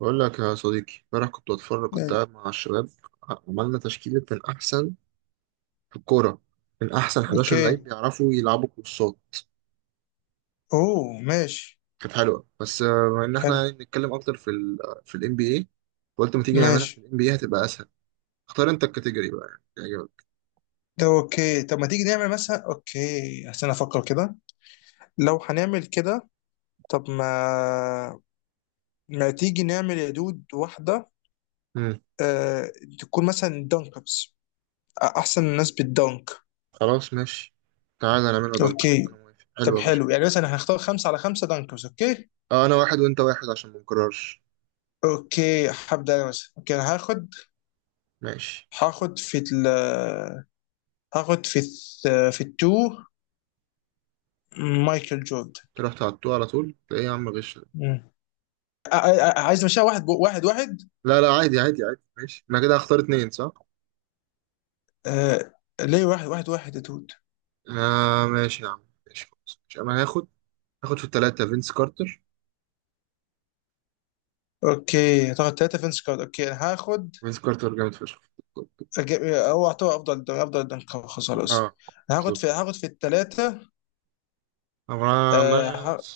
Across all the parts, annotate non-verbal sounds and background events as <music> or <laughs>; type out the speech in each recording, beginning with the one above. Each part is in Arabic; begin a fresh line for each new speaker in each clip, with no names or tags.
بقول لك يا صديقي، امبارح كنت بتفرج، كنت
نعم.
قاعد مع الشباب. عملنا تشكيلة من أحسن في الكورة، من أحسن 11 لعيب
اوكي،
بيعرفوا يلعبوا كورسات.
ماشي.
كانت حلوة، بس بما إن
حلو.
إحنا نتكلم أكتر في ال NBA، قلت ما تيجي نعملها في
ماشي.
ال NBA، هتبقى أسهل. اختار أنت الكاتيجوري بقى يعني يعجبك.
ده اوكي. طب ما تيجي نعمل مثلا اوكي، عشان افكر كده، لو هنعمل كده. طب ما تيجي نعمل يا دود واحدة.
مم.
آه... تكون مثلا دانكبس، احسن الناس بالدانك.
خلاص ماشي، تعالى نعملها دانكرز،
اوكي.
أنا موافق، حلو
طب
يا باشا.
حلو، يعني مثلا هنختار خمسة على خمسة دانكبس. اوكي.
آه، أنا واحد وأنت واحد عشان ما نكررش.
اوكي هبدأ انا مثلا. اوكي انا هاخد
ماشي.
هاخد في ال، في التو مايكل جوردن.
تروح تعطوه على طول؟ إيه يا عم غش ده؟
عايز نمشيها واحد واحد واحد.
لا لا، عادي عادي عادي، ماشي أنا كده هختار اتنين صح؟
آه، ليه واحد واحد واحد يا دود؟
آه ماشي يا عم، ماشي خلاص، مش انا هاخد، هاخد في التلاتة فينس كارتر.
اوكي هتاخد ثلاثة فينس كارد. اوكي انا هاخد.
فينس كارتر جامد فشخ.
أجيب- هو اعتبر افضل دنك خلاص خلاص.
اه
أنا هاخد
بالظبط.
في هاخد في الثلاثة. آه
أمرا-
ه-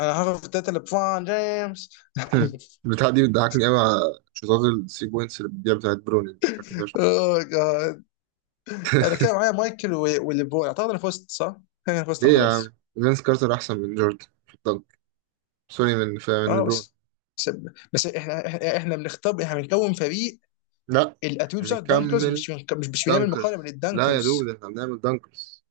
انا هاخد في الثلاثة لبرون جيمس. <laughs>
البتاع <laughs> دي بتضحكني قوي على شوطات الثري بوينتس اللي بتضيع بتاعت بروني، بتضحكني فشخ.
اوه جاد. انا كده
<laughs>
معايا مايكل والليبرون، اعتقد انا فزت صح؟ انا فزت، انا
ليه يا عم،
خلاص.
فينس كارتر احسن من جوردن في الدنك. سوري، من
اه
ليبرون.
بس, بس احنا احنا بنختار، احنا بنكون فريق.
لا،
الاتوبيس
احنا
بتاع الدنكرز،
بنكمل.
مش بنعمل مقارنة
دانكرز،
بين
لا يا دود،
الدنكرز.
احنا بنعمل دانكرز،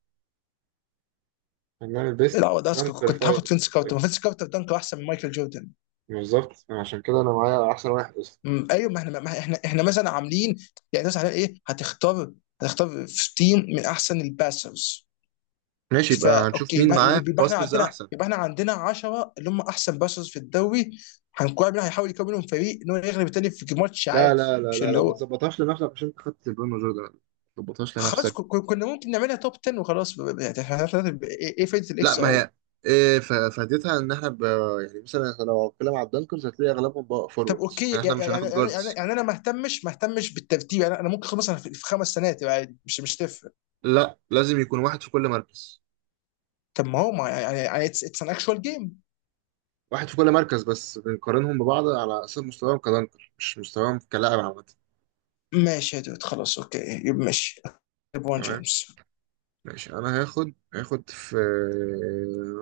احنا بنعمل بيست
لا ده أصل
دانكر
كنت هاخد
فايف.
فينس كارتر، ما فينس كارتر دنك احسن من مايكل جوردن.
بالظبط، عشان كده انا معايا احسن واحد.
ايوه، ما احنا احنا مثلا عاملين. يعني مثلا على ايه هتختار في تيم من احسن الباسرز.
ماشي، يبقى
فا
هنشوف
اوكي،
مين
يبقى
معاه في
يبقى احنا
باسترز
عندنا،
احسن.
يبقى احنا عندنا 10 اللي هم احسن باسرز في الدوري. هنكون مين هيحاول يكون منهم فريق ان هو يغلب التاني في ماتش
لا
عادي،
لا لا
مش
لا
اللي
لا، ما
هو.
تظبطهاش لنفسك عشان انت خدت برونو جوردن، ما تظبطهاش
خلاص
لنفسك.
كنا ممكن نعملها توب 10 وخلاص. يعني ايه، إيه فايده
لا
الاكس
ما
اي؟
هي، إيه فائدتها ان يعني مثلا إحنا لو هنتكلم على الدنكرز هتلاقي اغلبهم بقى
طب
فوروردز،
اوكي،
يعني احنا
يعني
مش
يعني
هناخد
يعني,
جاردز.
يعني انا ما اهتمش بالترتيب. يعني انا ممكن خلاص، انا في خمس سنوات يبقى عادي، مش تفرق.
لا، لازم يكون واحد في كل مركز.
طب ما هو ما، يعني اتس ان اكشوال جيم.
واحد في كل مركز، بس بنقارنهم ببعض على اساس مستواهم كدنكر، مش مستواهم كلاعب عامة.
ماشي يا دود، خلاص اوكي. يبقى ماشي. ليبرون
تمام.
جيمس.
ماشي انا هاخد، هاخد في،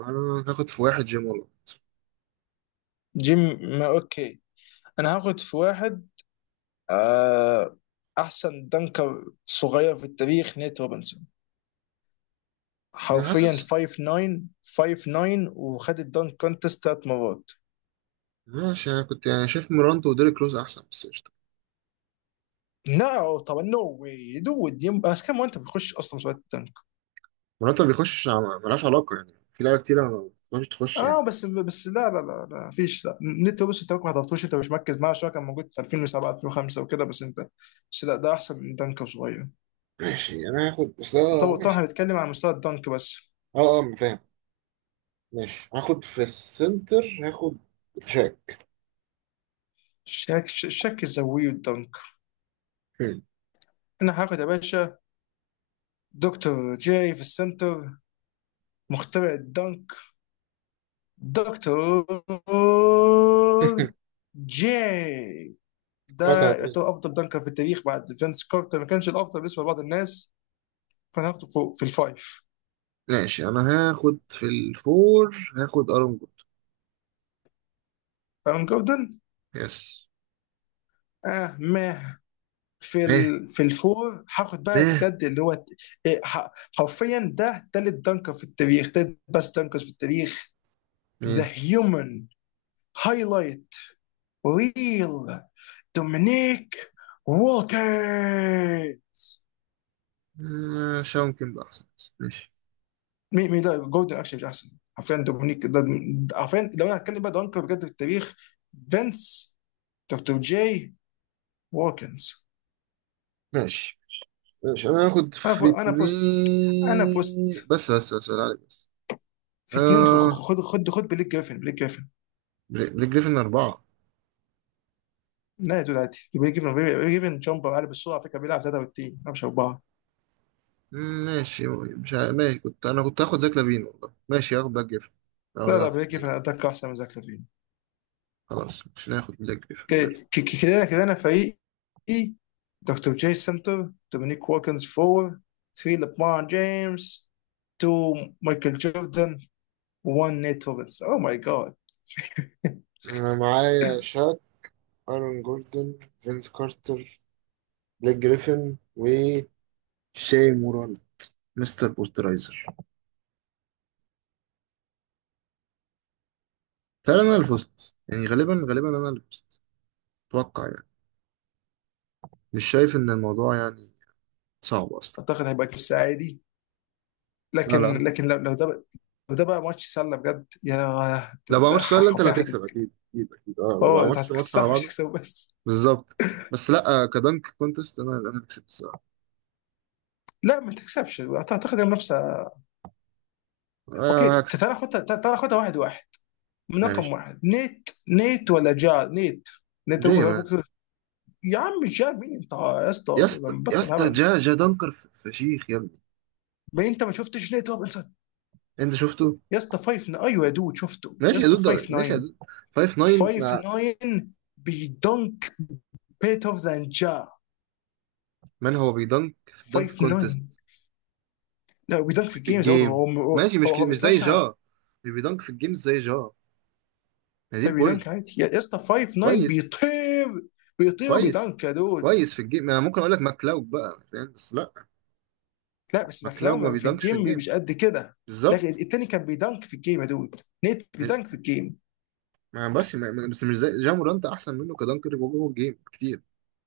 انا هاخد في واحد جيمولو.
جيم. ما اوكي، انا هاخد في واحد. آه احسن دنكر صغير في التاريخ، نيت روبنسون.
انا
حرفيا
حاسس.
5 9. 5 9، وخد الدنك كونتست ثلاث مرات.
ماشي، انا كنت يعني شايف مرانتو وديريك روز احسن، بس قشطه.
لا طبعا، نو واي دود. بس كم وانت بتخش اصلا مسابقات الدنك؟
مرانتو ما بيخشش، ملهاش علاقه، يعني في لعيبه كتيره ما بتخش تخش يعني.
اه بس لا لا لا لا فيش لا. نت، بص انت ممكن ما حضرتوش، انت مش مركز معاه شويه. كان موجود في 2007، 2005 وكده، بس انت. بس لا، ده احسن من دنك صغير.
ماشي انا هاخد، بس
طبعا طبعا،
ماشي.
هنتكلم عن مستوى الدنك بس.
اه اه فاهم. ماشي هاخد في السنتر، هاخد شاك.
شك الزاويه والدنك.
هم.
انا هاخد يا باشا دكتور جاي في السنتر، مخترع الدنك. دكتور
<laughs>
جاي.
قطعة
ده
هتقول.
يعتبر افضل دنكر في التاريخ بعد فينس كارتر، ما كانش الافضل بالنسبه لبعض الناس. فانا هاخده فوق في الفايف.
ماشي انا هاخد في الفور، هاخد ارون جود.
ارون جوردن.
يس.
اه ما
ايه.
في الفور هاخد بقى
ايه.
بجد اللي هو، إيه، ح- حرفيا ده تالت دنكر في التاريخ. تالت بس دنكر في التاريخ. ذا
مين؟
هيومن هايلايت ريل، دومينيك ووكر.
شاون كيمب احسن بس. ماشي.
مين؟ مين ده؟ جوردن اكشن مش احسن حرفيا، دومينيك. حرفيا لو انا هتكلم بقى دنكر بجد في التاريخ، فينس، دكتور جاي، ووكنز.
ماشي، ماشي انا هاخد في
انا فزت. انا
اتنين،
فزت.
بس بس بس بالله عليك. بس
في اتنين، خد خد خد بليك جريفن. بليك جريفن.
بليك جريفن أربعة.
لا يا دود، عادي بري جيفن. بري جيفن جامبر عالي بالسرعه، على فكره بيلعب 33 مش اربعه.
ماشي، مش ه... ماشي، أنا كنت هاخد زاك لافين والله، ماشي هاخد بلاك جريفن لو
لا لا،
يلعب في
بري
اتنين.
جيفن اتاك احسن من زاك لافين.
خلاص مش هناخد بلاك جريفن، ماله.
ك- كده كده، انا فريقي. دكتور جاي سنتر، دومينيك ووكنز فور، 3 لبرون جيمس، 2 مايكل جوردن، 1 نيت روبنز. اوه ماي جاد.
أنا معايا شاك، أرون جوردن، فينس كارتر، بليك جريفن، وشاي موران، مستر بوسترايزر. تعالى، أنا اللي فزت يعني، غالبا غالبا أنا اللي فزت. أتوقع يعني، مش شايف إن الموضوع يعني صعب أصلا.
اعتقد هيبقى قصه عادي،
لا
لكن
لا،
لكن لو لو ده بقى ماتش سله بجد يا.
لو ما
ده
عملتش سؤال أنت اللي
حرفيا
هتكسب، أكيد أكيد أكيد أه، لو ما
اه، انت
عملتش ماتش على
هتكسحها مش
بعض.
هتكسب بس.
بالظبط. بس لا كدنك كونتست انا اللي كسبت الصراحه.
لا ما تكسبش، اعتقد المنافسه.
آه
اوكي،
هكسب.
تعال خدها، تعال خدها واحد واحد. من رقم
ماشي.
واحد نيت. نيت ولا جار؟ نيت نيت. ممكن
جاي مان.
ممكن تقول. يا عم جار مين انت يا اسطى،
يا اسطى
ولا
يا
بطل
اسطى،
هبل؟
جا جا دنكر فشيخ يا ابني.
ما انت ما شفتش نيت روبنسون؟
انت شفته.
يا اسطى 5، ايوه يا دود شفته. يا
ماشي يا
اسطى
دود،
5
ماشي يا
9.
دود، 5 9
5
مع.
9 بيدنك. بيتر ذان جار.
من هو بيدنك في الدنك
5
كونتست؟
9. لا بيدنك في
مش في
الجيمز برضه،
الجيم،
هو هو
ماشي،
هو
مش زي
بيتوشع.
جا. مش بيدنك في الجيم زي جا. هي دي
لا
البوينت.
بيدنك عادي يا اسطى، 5 9
كويس.
بيطير. بيطير
كويس.
وبيدنك يا دود.
كويس، في الجيم انا ممكن اقول لك ماكلاوج بقى فاهم، بس لا.
لا بس
ماكلاوج ما
ماكلاومان في
بيدنكش في
الجيم
الجيم.
مش قد كده. لكن
بالظبط.
التاني كان بيدنك في الجيم يا دود، نيت بيدنك في الجيم.
ما بس ما ما- بس مش زي جامورانت، احسن منه كدنكر جوه الجيم كتير.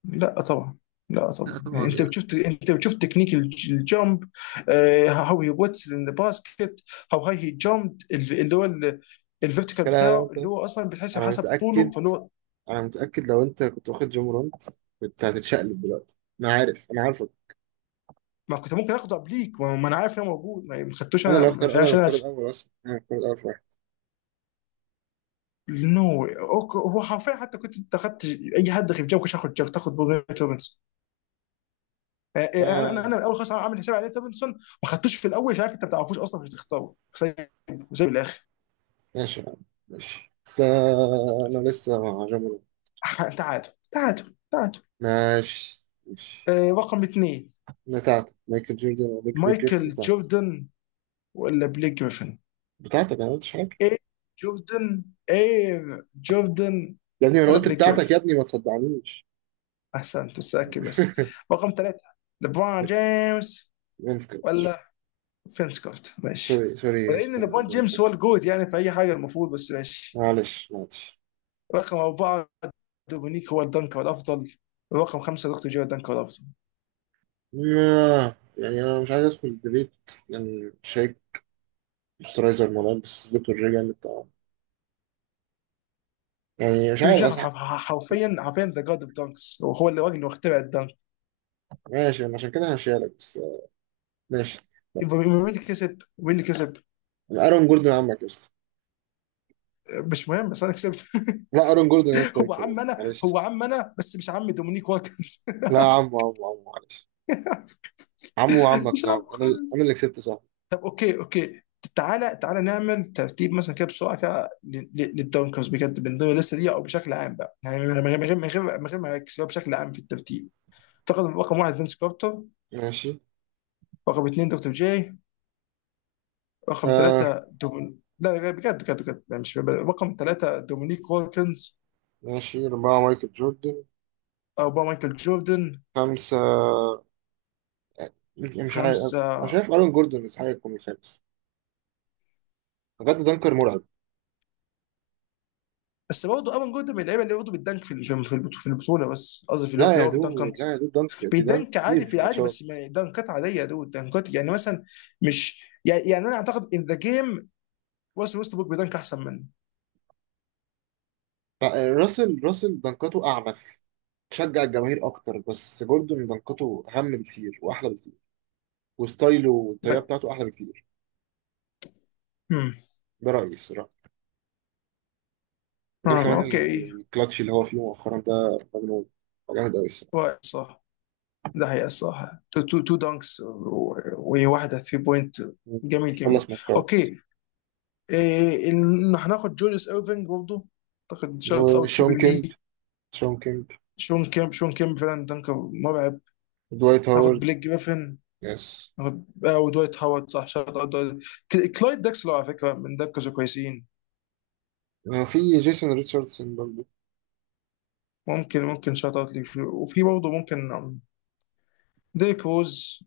لا طبعا. لا
لا
طبعا، يعني
طبعا
انت
ايه
بتشوف
بس.
انت بتشوف تكنيك الجامب. هاو هي واتس ان ذا باسكت. هاو هاي هي جامب، اللي هو الفيرتيكال
لا
بتاعه
لا
اللي
لا،
هو اصلا بتحسب
انا
حسب طوله،
متاكد.
فاللي هو.
انا متاكد لو انت كنت واخد جامورانت كنت هتتشقلب دلوقتي، انا عارف، انا عارفك.
ما كنت ممكن اخده قبليك، ما انا عارف ان هو موجود. ما خدتوش
انا اللي
انا،
هختار، انا
عشان
اللي هختار الاول، اصلا انا هختار الاول في واحد.
نو. هو حرفيا حتى كنت انت اخدت اي حد غير جامب، كنت هاخد جامب. تاخد بوجيت روبنز. انا انا
آه
انا اول خالص عامل حساب على ديفيدسون. ما خدتوش في الاول عشان عارف انت ما بتعرفوش اصلا، مش هتختاره سايبه وسايبه للاخر.
ماشي يا عم، ماشي بس انا لسه مع جامورانت.
تعادل، تعادل، تعادل.
ماشي ماشي.
رقم اثنين،
بتاعتك مايكل جوردن وبيج بيج جريفن
مايكل
بتاعتك؟
جوردن ولا بليك جريفن؟
بتاعتك، انا ما قلتش حاجه.
ايه؟ جوردن. ايه؟ جوردن
يا ابني، ما انا
ولا
قلت
بليك
بتاعتك، يا
جريفن؟
ابني ما تصدعنيش.
احسن تتسكي بس.
<laughs>
رقم ثلاثة، ليبرون جيمس
وينسكوت.
ولا فينس كورت؟ ماشي.
سوري سوري
ولان
استنى.
ليبرون جيمس هو الجود يعني في اي حاجه المفروض، بس ماشي.
معلش معلش.
رقم أربعة، دومينيك هو الدنك الافضل. ورقم خمسه، دكتور جيرارد دانك هو الافضل.
يعني انا مش عايز ادخل ديبيت لان شايف مسترايزر مولانا، بس دكتور رجع من الطعام، يعني مش
دكتور
عارف
جيرارد،
اصح.
حرفيا ذا جاد اوف دانكس. هو الراجل اللي اخترع الدنك.
ماشي، انا عشان كده هشيلك بس ماشي.
يبقى مين اللي كسب؟ مين اللي كسب؟
ارون جوردن عمك يا اسطى.
مش مهم بس انا كسبت. <laughs>
لا، ارون جوردن يا اسطى
هو
يكسب يا
عم
اسطى،
انا
معلش.
هو عم انا بس مش عم دومينيك واتكنز.
لا
<laughs>
عمو عمو عمو، معلش. عمو عمك
مش
صعب،
عم
انا
خالص.
انا اللي كسبت صعب.
طب اوكي، اوكي. تعالى تعالى نعمل ترتيب مثلا كده بسرعه كده، للدونكرز بجد من ضمن الليسته دي او بشكل عام بقى، يعني من غير ما اركز، هو بشكل عام في الترتيب. اعتقد رقم واحد فينس كارتر.
ماشي.
رقم اثنين دكتور جاي. رقم
آه
ثلاثة لا لا، بجد لا، مش بجد. رقم ثلاثة دومينيك وولكنز.
ماشي، أربعة مايكل جوردن.
أربعة مايكل جوردن.
خمسة مش عارف.
خمسة.
أنا شايف أرون جوردن يستحق يكون الخامس، بجد دنكر مرعب.
بس برضه ايفان جوردن من اللعيبه اللي برضه بتدنك في البطوله، في البطوله، بس قصدي في اللي هو،
لا يا
في الدنك
دو، لا يا
كونتست.
دو، دانك بيدانك
بيدنك
كتير
عادي
في
في عادي، بس
الماتشات.
ما دنكات عاديه، دول دنكات يعني مثلا. مش يعني، انا اعتقد ان ذا جيم، ويست بوك بيدنك احسن منه.
لا، راسل راسل دنكاته أعنف، تشجع الجماهير أكتر، بس جوردون دنكاته أهم بكتير وأحلى بكتير، وستايله والطريقة
ب-
بتاعته أحلى بكتير.
هم.
ده رأيي الصراحة. غير كمان
اوكي.
الكلاتش اللي هو فيه مؤخرا ده مجنون. جامد أوي الصراحة.
رأي صح. ده هي الصراحه تو دانكس وواحده 3 بوينت. جميل جميل.
خلص ماتشات.
اوكي. إيه إن هناخد جوليس ايرفينج برضه؟ اعتقد شوت اوت
وشون
كبير
كيمب.
ليه.
شون كيمب.
شون كيم فعلا دنكر مرعب.
دوايت
ناخد
هاورد.
بليك جريفن.
يس.
ناخد ودوايت هاورد، صح، شوت اوت دويت. كلايد داكسلر على فكره من دكز كويسين.
في جيسون ريتشاردسون برضه.
ممكن، شوت اوت ليه. وفي برضه ممكن، ديك روز.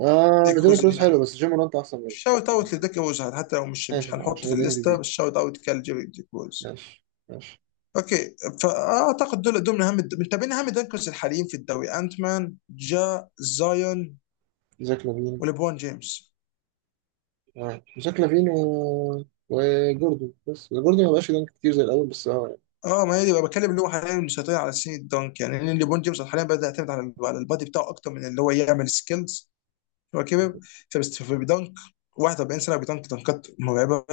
آه
ديك
ديريك
روز
روز
يعني،
حلو، بس جيم مورانت أحسن منه.
شوت اوت
ممكن.
لديك روز، حتى لو مش مش هنحط
عشان
في
ال
الليسته،
MVP.
بس شوت اوت كال جيري ديك روز.
ماشي ماشي.
اوكي. فاعتقد دول من اهم من تابعين اهم دنكرز الحاليين في الدوري، انت مان، جا، زايون
زاك لافين.
وليبرون جيمس.
آه. زاك لافين و... وجوردن، بس جوردن ما بقاش يدنك كتير زي الأول، بس اه
اه ما هي دي بقى بتكلم اللي هو حاليا مسيطر على سن الدنك يعني، لان ليبرون جيمس حاليا بدا يعتمد على البادي بتاعه اكتر من اللي هو يعمل سكيلز. هو كبر. فبس فبيدنك 41 سنه، بيدنك دنكات مرعبه.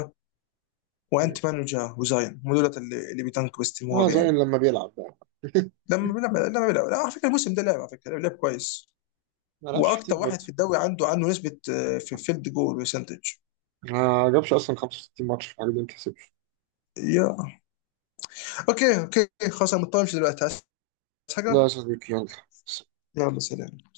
وانت
يعني.
مان وجا وزاين هم دولت اللي بيدنك
اه
باستمرار
زي
يعني.
لما بيلعب بقى. <laughs>
لما بيلعب لا، على فكره الموسم ده لعب، على فكره لعب كويس.
ما لعبش كتير
واكتر واحد
برضه.
في الدوري عنده، نسبه في فيلد جول برسنتج.
ما جابش أصلا 65 ماتش في حاجة، دي ما تحسبش.
يا اوكي، اوكي خلاص، انا مضطر امشي دلوقتي، عايز
لا يا
حاجه.
صديقي يلا.
يلا سلام.